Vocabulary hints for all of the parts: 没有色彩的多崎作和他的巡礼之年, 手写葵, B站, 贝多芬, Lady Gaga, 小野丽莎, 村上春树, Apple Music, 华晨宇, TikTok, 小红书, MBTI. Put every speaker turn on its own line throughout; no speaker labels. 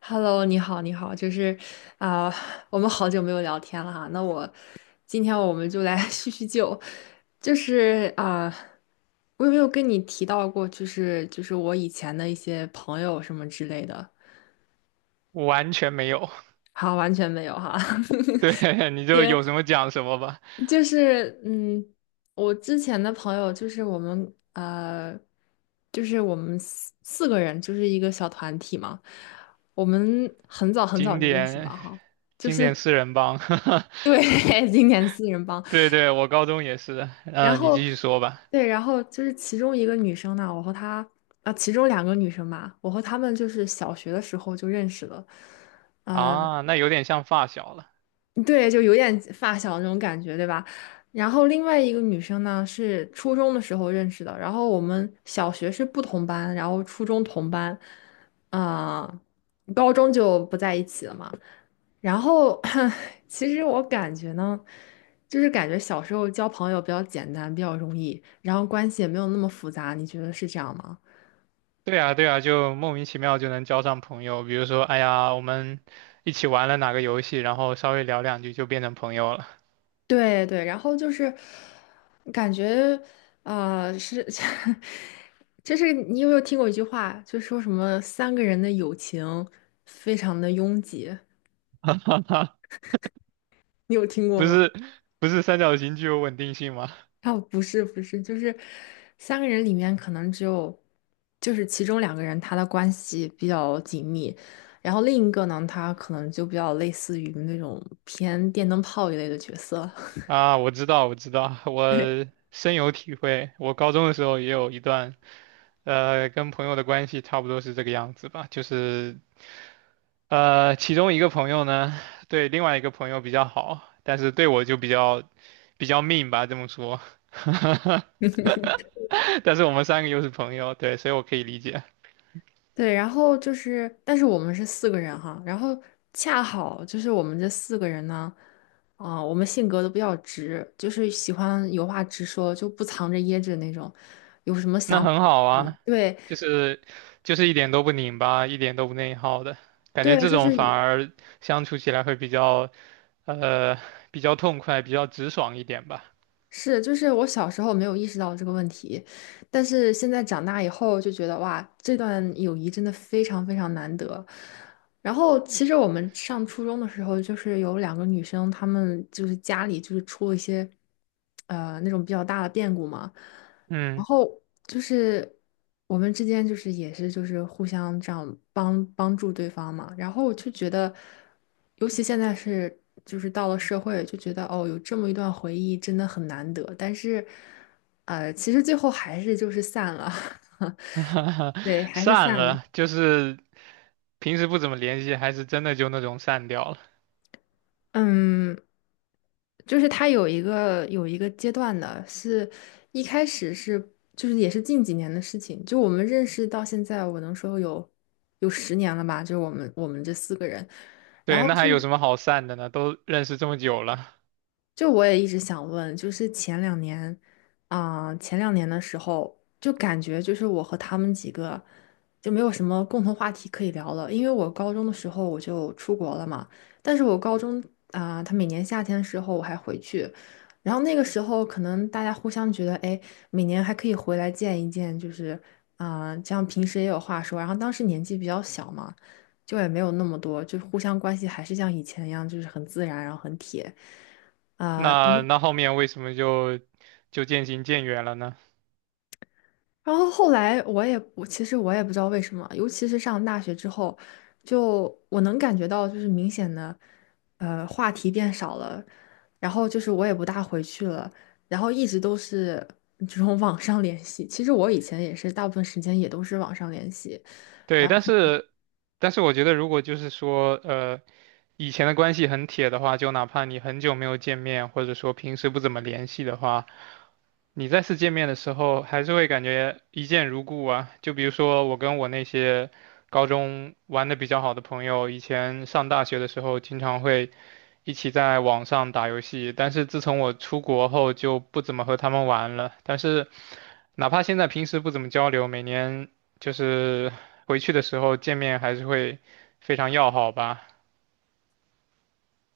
Hello，你好，你好，啊、我们好久没有聊天了哈。今天我们就来 叙叙旧，就是啊、我有没有跟你提到过，就是我以前的一些朋友什么之类的？
完全没有。
好，完全没有哈。
对，你 就
行，
有什么讲什么吧。
就是嗯，我之前的朋友就是我们就是我们四个人，就是一个小团体嘛。我们很早很早
经
就认识
典。
了哈，就
经典
是。
四人帮。
对，今年四人帮，
对对，我高中也是的。
然
你继
后
续说吧。
对，然后就是其中一个女生呢，我和她啊，其中两个女生吧，我和她们就是小学的时候就认识了，啊。
啊，那有点像发小了。
对，就有点发小那种感觉，对吧？然后另外一个女生呢，是初中的时候认识的，然后我们小学是不同班，然后初中同班，啊、高中就不在一起了嘛。然后 其实我感觉呢，就是感觉小时候交朋友比较简单，比较容易，然后关系也没有那么复杂，你觉得是这样吗？
对啊，对啊，就莫名其妙就能交上朋友。比如说，哎呀，我们一起玩了哪个游戏，然后稍微聊两句就变成朋友了。
对对，然后就是感觉是，就是你有没有听过一句话，就说什么三个人的友情非常的拥挤，你有听过
不
吗？
是。不是三角形具有稳定性吗？
啊，不是不是，就是三个人里面可能只有，就是其中两个人他的关系比较紧密，然后另一个呢，他可能就比较类似于那种偏电灯泡一类的角色。
啊，我知道，我知道，我深有体会。我高中的时候也有一段跟朋友的关系差不多是这个样子吧，就是其中一个朋友呢，对另外一个朋友比较好，但是对我就比较 mean 吧，这么说。但是我们三个又是朋友，对，所以我可以理解。
对，然后就是，但是我们是四个人哈，然后恰好就是我们这四个人呢，我们性格都比较直，就是喜欢有话直说，就不藏着掖着那种，有什么
那
想法，
很好
嗯，
啊，
对
就是就是一点都不拧巴，一点都不内耗的感觉，
对，
这
就是。
种反而相处起来会呃比较痛快，比较直爽一点吧。
是，就是我小时候没有意识到这个问题，但是现在长大以后就觉得哇，这段友谊真的非常非常难得。然后其实我们上初中的时候，就是有两个女生，她们就是家里就是出了一些那种比较大的变故嘛，然
嗯。
后就是我们之间就是也是就是互相这样帮助对方嘛，然后我就觉得，尤其现在是就是到了社会，就觉得哦，有这么一段回忆真的很难得，但是，其实最后还是就是散了，对，还是
散
散了。
了，就是平时不怎么联系，还是真的就那种散掉了。
嗯，就是他有一个阶段的，是一开始是就是也是近几年的事情，就我们认识到现在，我能说有10年了吧，就是我们这四个人，然
对，
后
那
是。
还有什么好散的呢？都认识这么久了，
就我也一直想问，就是前两年，前两年的时候，就感觉就是我和他们几个就没有什么共同话题可以聊了，因为我高中的时候我就出国了嘛，但是我高中啊、他每年夏天的时候我还回去，然后那个时候可能大家互相觉得，哎，每年还可以回来见一见，这样平时也有话说，然后当时年纪比较小嘛，就也没有那么多，就互相关系还是像以前一样，就是很自然，然后很铁。等
那
等
那后面为什么就渐行渐远了呢？
然后后来我其实不知道为什么，尤其是上大学之后，就我能感觉到就是明显的，话题变少了，然后就是我也不大回去了，然后一直都是这种 网上联系。其实我以前也是大部分时间也都是网上联系，
对，
然后
但是我觉得，如果就是说，呃，以前的关系很铁的话，就哪怕你很久没有见面，或者说平时不怎么联系的话，你再次见面的时候，还是会感觉一见如故啊。就比如说我跟我那些高中玩的比较好的朋友，以前上大学的时候经常会一起在网上打游戏，但是自从我出国后就不怎么和他们玩了。但是哪怕现在平时不怎么交流，每年就是。回去的时候见面还是会非常要好吧？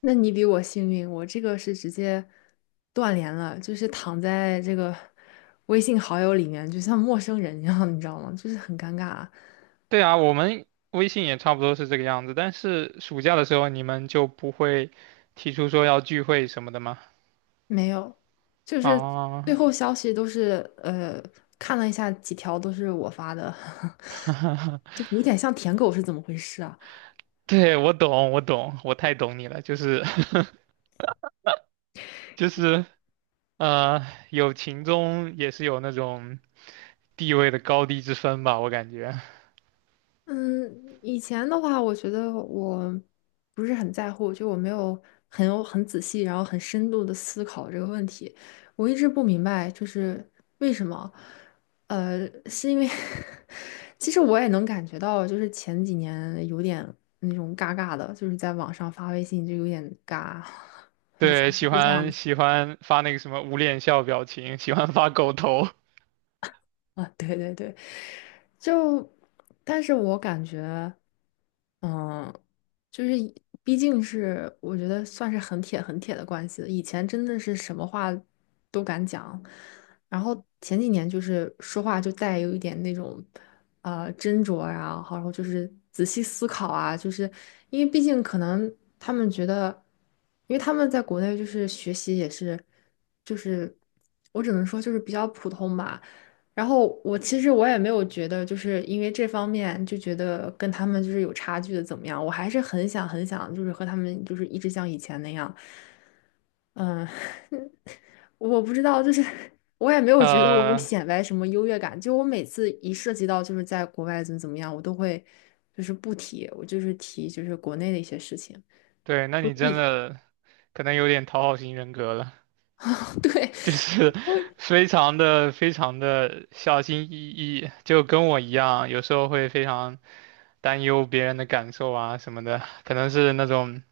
那你比我幸运，我这个是直接断联了，就是躺在这个 微信好友里面，就像陌生人一样，你知道吗？就是很尴尬。
对啊，我们微信也差不多是这个样子，但是暑假的时候你们就不会提出说要聚会什么的吗？
没有，就是最
啊，
后消息都是看了一下几条都是我发的，就有点像舔狗是怎么回事啊？
对，我懂，我懂，我太懂你了，就是 就是呃，友情中也是有那种地位的高低之分吧，我感觉。
嗯，以前的话，我觉得我不是很在乎，就我没有很仔细，然后很深度的思考这个问题。我一直不明白，就是为什么？是因为 其实我也能感觉到，就是前几年有点那种尬尬的，就是在网上发微信就有点尬，以前
对，
不
喜
是这样
欢
子
喜欢发那个什么捂脸笑表情，喜欢发狗头。
啊，对对对，就，但是我感觉。嗯，就是以毕竟是我觉得算是很铁很铁的关系了。以前真的是什么话都敢讲，然后前几年就是说话就带有一点那种斟酌啊，然后就是仔细思考啊，就是因为毕竟可能他们觉得，因为他们在国内就是学习也是，就是我只能说就是比较普通吧。然后我其实没有觉得，就是因为这方面就觉得跟他们就是有差距的怎么样，我还是很想很想，就是和他们就是一直像以前那样，嗯，我不知道，就是我也没有觉得我有
呃，
显摆什么优越感，就我每次一涉及到就是在国外怎么怎么样，我都会就是不提，我就是提就是国内的一些事情，
对，那
我
你真
避开，
的可能有点讨好型人格了，
对，
就是
我
非常的非常的小心翼翼，就跟我一样，有时候会非常担忧别人的感受啊什么的，可能是那种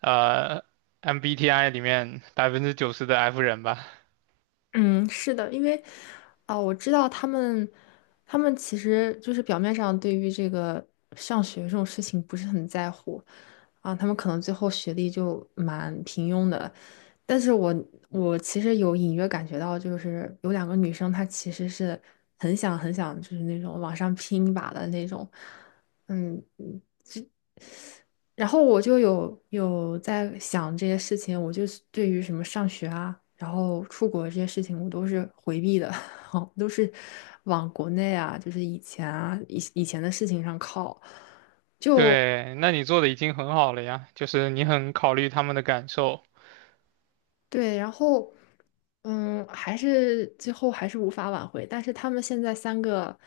呃 MBTI 里面90%的 F 人吧。
嗯，是的，因为，我知道他们，他们其实就是表面上对于这个上学这种事情不是很在乎，他们可能最后学历就蛮平庸的，但是我其实有隐约感觉到，就是有两个女生，她其实是很想很想，就是那种往上拼一把的那种，嗯，嗯然后我就有在想这些事情，我就是对于什么上学啊，然后出国这些事情，我都是回避的，我都是往国内啊，就是以前啊，以前的事情上靠。就
对，那你做的已经很好了呀，就是你很考虑他们的感受
对，然后嗯，还是最后还是无法挽回。但是他们现在三个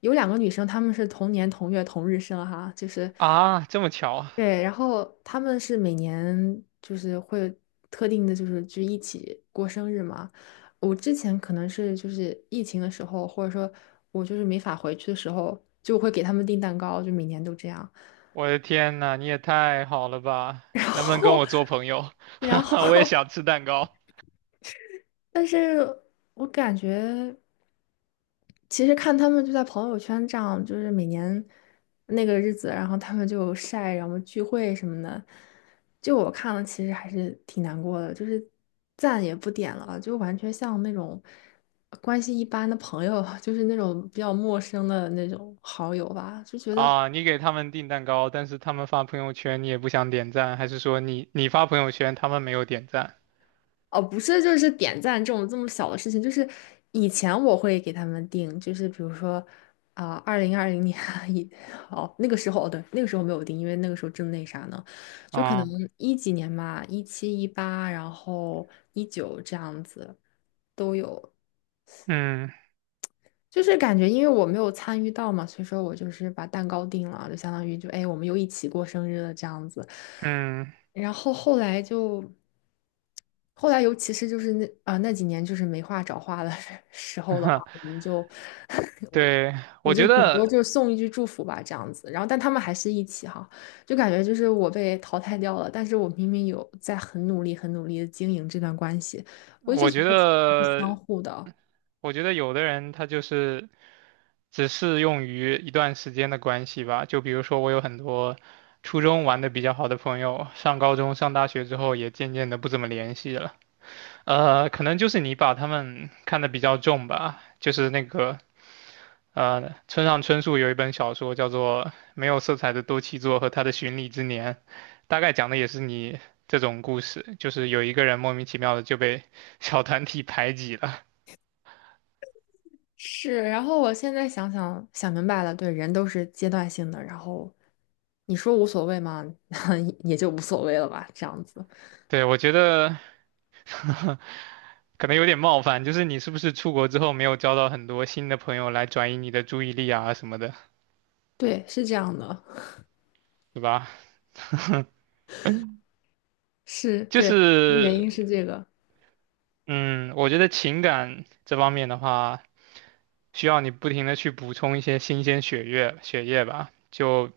有两个女生，她们是同年同月同日生哈，就是。
啊。这么巧啊，
对，然后他们是每年就是会特定的，就是就一起过生日嘛。我之前可能是就是疫情的时候，或者说我就是没法回去的时候，就会给他们订蛋糕，就每年都这样。
我的天呐，你也太好了吧！
然
能不能跟
后，
我做朋友？
然
我也
后，
想吃蛋糕。
但是我感觉。其实看他们就在朋友圈这样，就是每年那个日子，然后他们就晒，然后聚会什么的，就我看了，其实还是挺难过的，就是赞也不点了，就完全像那种关系一般的朋友，就是那种比较陌生的那种好友吧，就觉得
啊，你给他们订蛋糕，但是他们发朋友圈，你也不想点赞，还是说你发朋友圈，他们没有点赞？
哦，不是，就是点赞这种这么小的事情，就是以前我会给他们定，就是比如说啊，2020年 一，哦，那个时候，哦，对，那个时候没有定，因为那个时候正那啥呢，就可能
啊，
一几年吧，17、18，然后19这样子都有，
嗯
就是感觉因为我没有参与到嘛，所以说我就是把蛋糕定了，就相当于就哎，我们又一起过生日了这样子。
嗯，
然后后来就，后来尤其是就是那几年就是没话找话的 时候的话，我们就
对，
我
我觉
就顶多
得，
就是送一句祝福吧这样子。然后但他们还是一起哈，就感觉就是我被淘汰掉了，但是我明明有在很努力、很努力的经营这段关系，我一直
我
觉
觉
得是相
得，
互的。
我觉得有的人他就是只适用于一段时间的关系吧。就比如说，我有很多初中玩的比较好的朋友，上高中、上大学之后也渐渐的不怎么联系了。可能就是你把他们看得比较重吧，就是那个。村上春树有一本小说叫做《没有色彩的多崎作和他的巡礼之年》，大概讲的也是你这种故事，就是有一个人莫名其妙的就被小团体排挤了。
是，然后我现在想明白了，对，人都是阶段性的，然后你说无所谓吗？也就无所谓了吧，这样子。
对，我觉得 可能有点冒犯，就是你是不是出国之后没有交到很多新的朋友来转移你的注意力啊什么的，
对，是这样的，
对吧？
是
就
对，原
是
因是这个。
嗯，我觉得情感这方面的话，需要你不停的去补充一些新鲜血液吧。就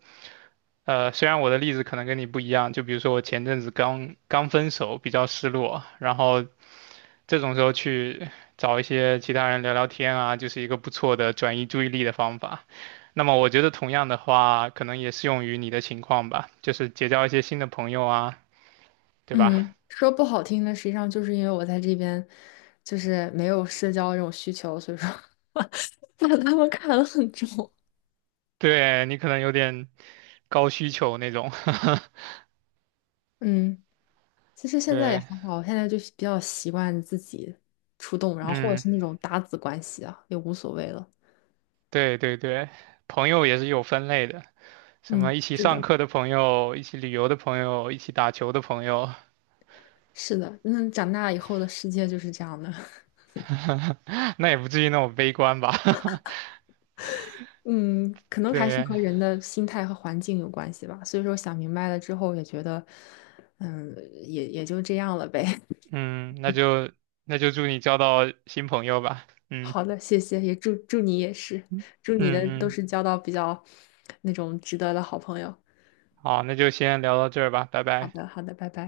虽然我的例子可能跟你不一样，就比如说我前阵子刚刚分手，比较失落，然后这种时候去找一些其他人聊聊天啊，就是一个不错的转移注意力的方法。那么我觉得同样的话，可能也适用于你的情况吧，就是结交一些新的朋友啊，对吧？
嗯，说不好听的，实际上就是因为我在这边就是没有社交这种需求，所以说 把他们看得很重。
对，你可能有点高需求那种。
嗯，其实现在也
对，
还好，现在就是比较习惯自己出动，然后或者
嗯，
是那种搭子关系啊，也无所谓了。
对对对，朋友也是有分类的，什
嗯，
么一起
是
上
的，
课的朋友，一起旅游的朋友，一起打球的朋友。
是的，那长大以后的世界就是这样的。
那也不至于那么悲观吧？
嗯，可 能还是
对，
和人的心态和环境有关系吧。所以说想明白了之后，也觉得，嗯，也就这样了呗。
嗯，那就祝你交到新朋友吧。嗯
好的，谢谢，也祝你也是，
嗯
祝你的都
嗯，
是交到比较那种值得的好朋友。
好，那就先聊到这儿吧，拜
好
拜。
的，好的，拜拜。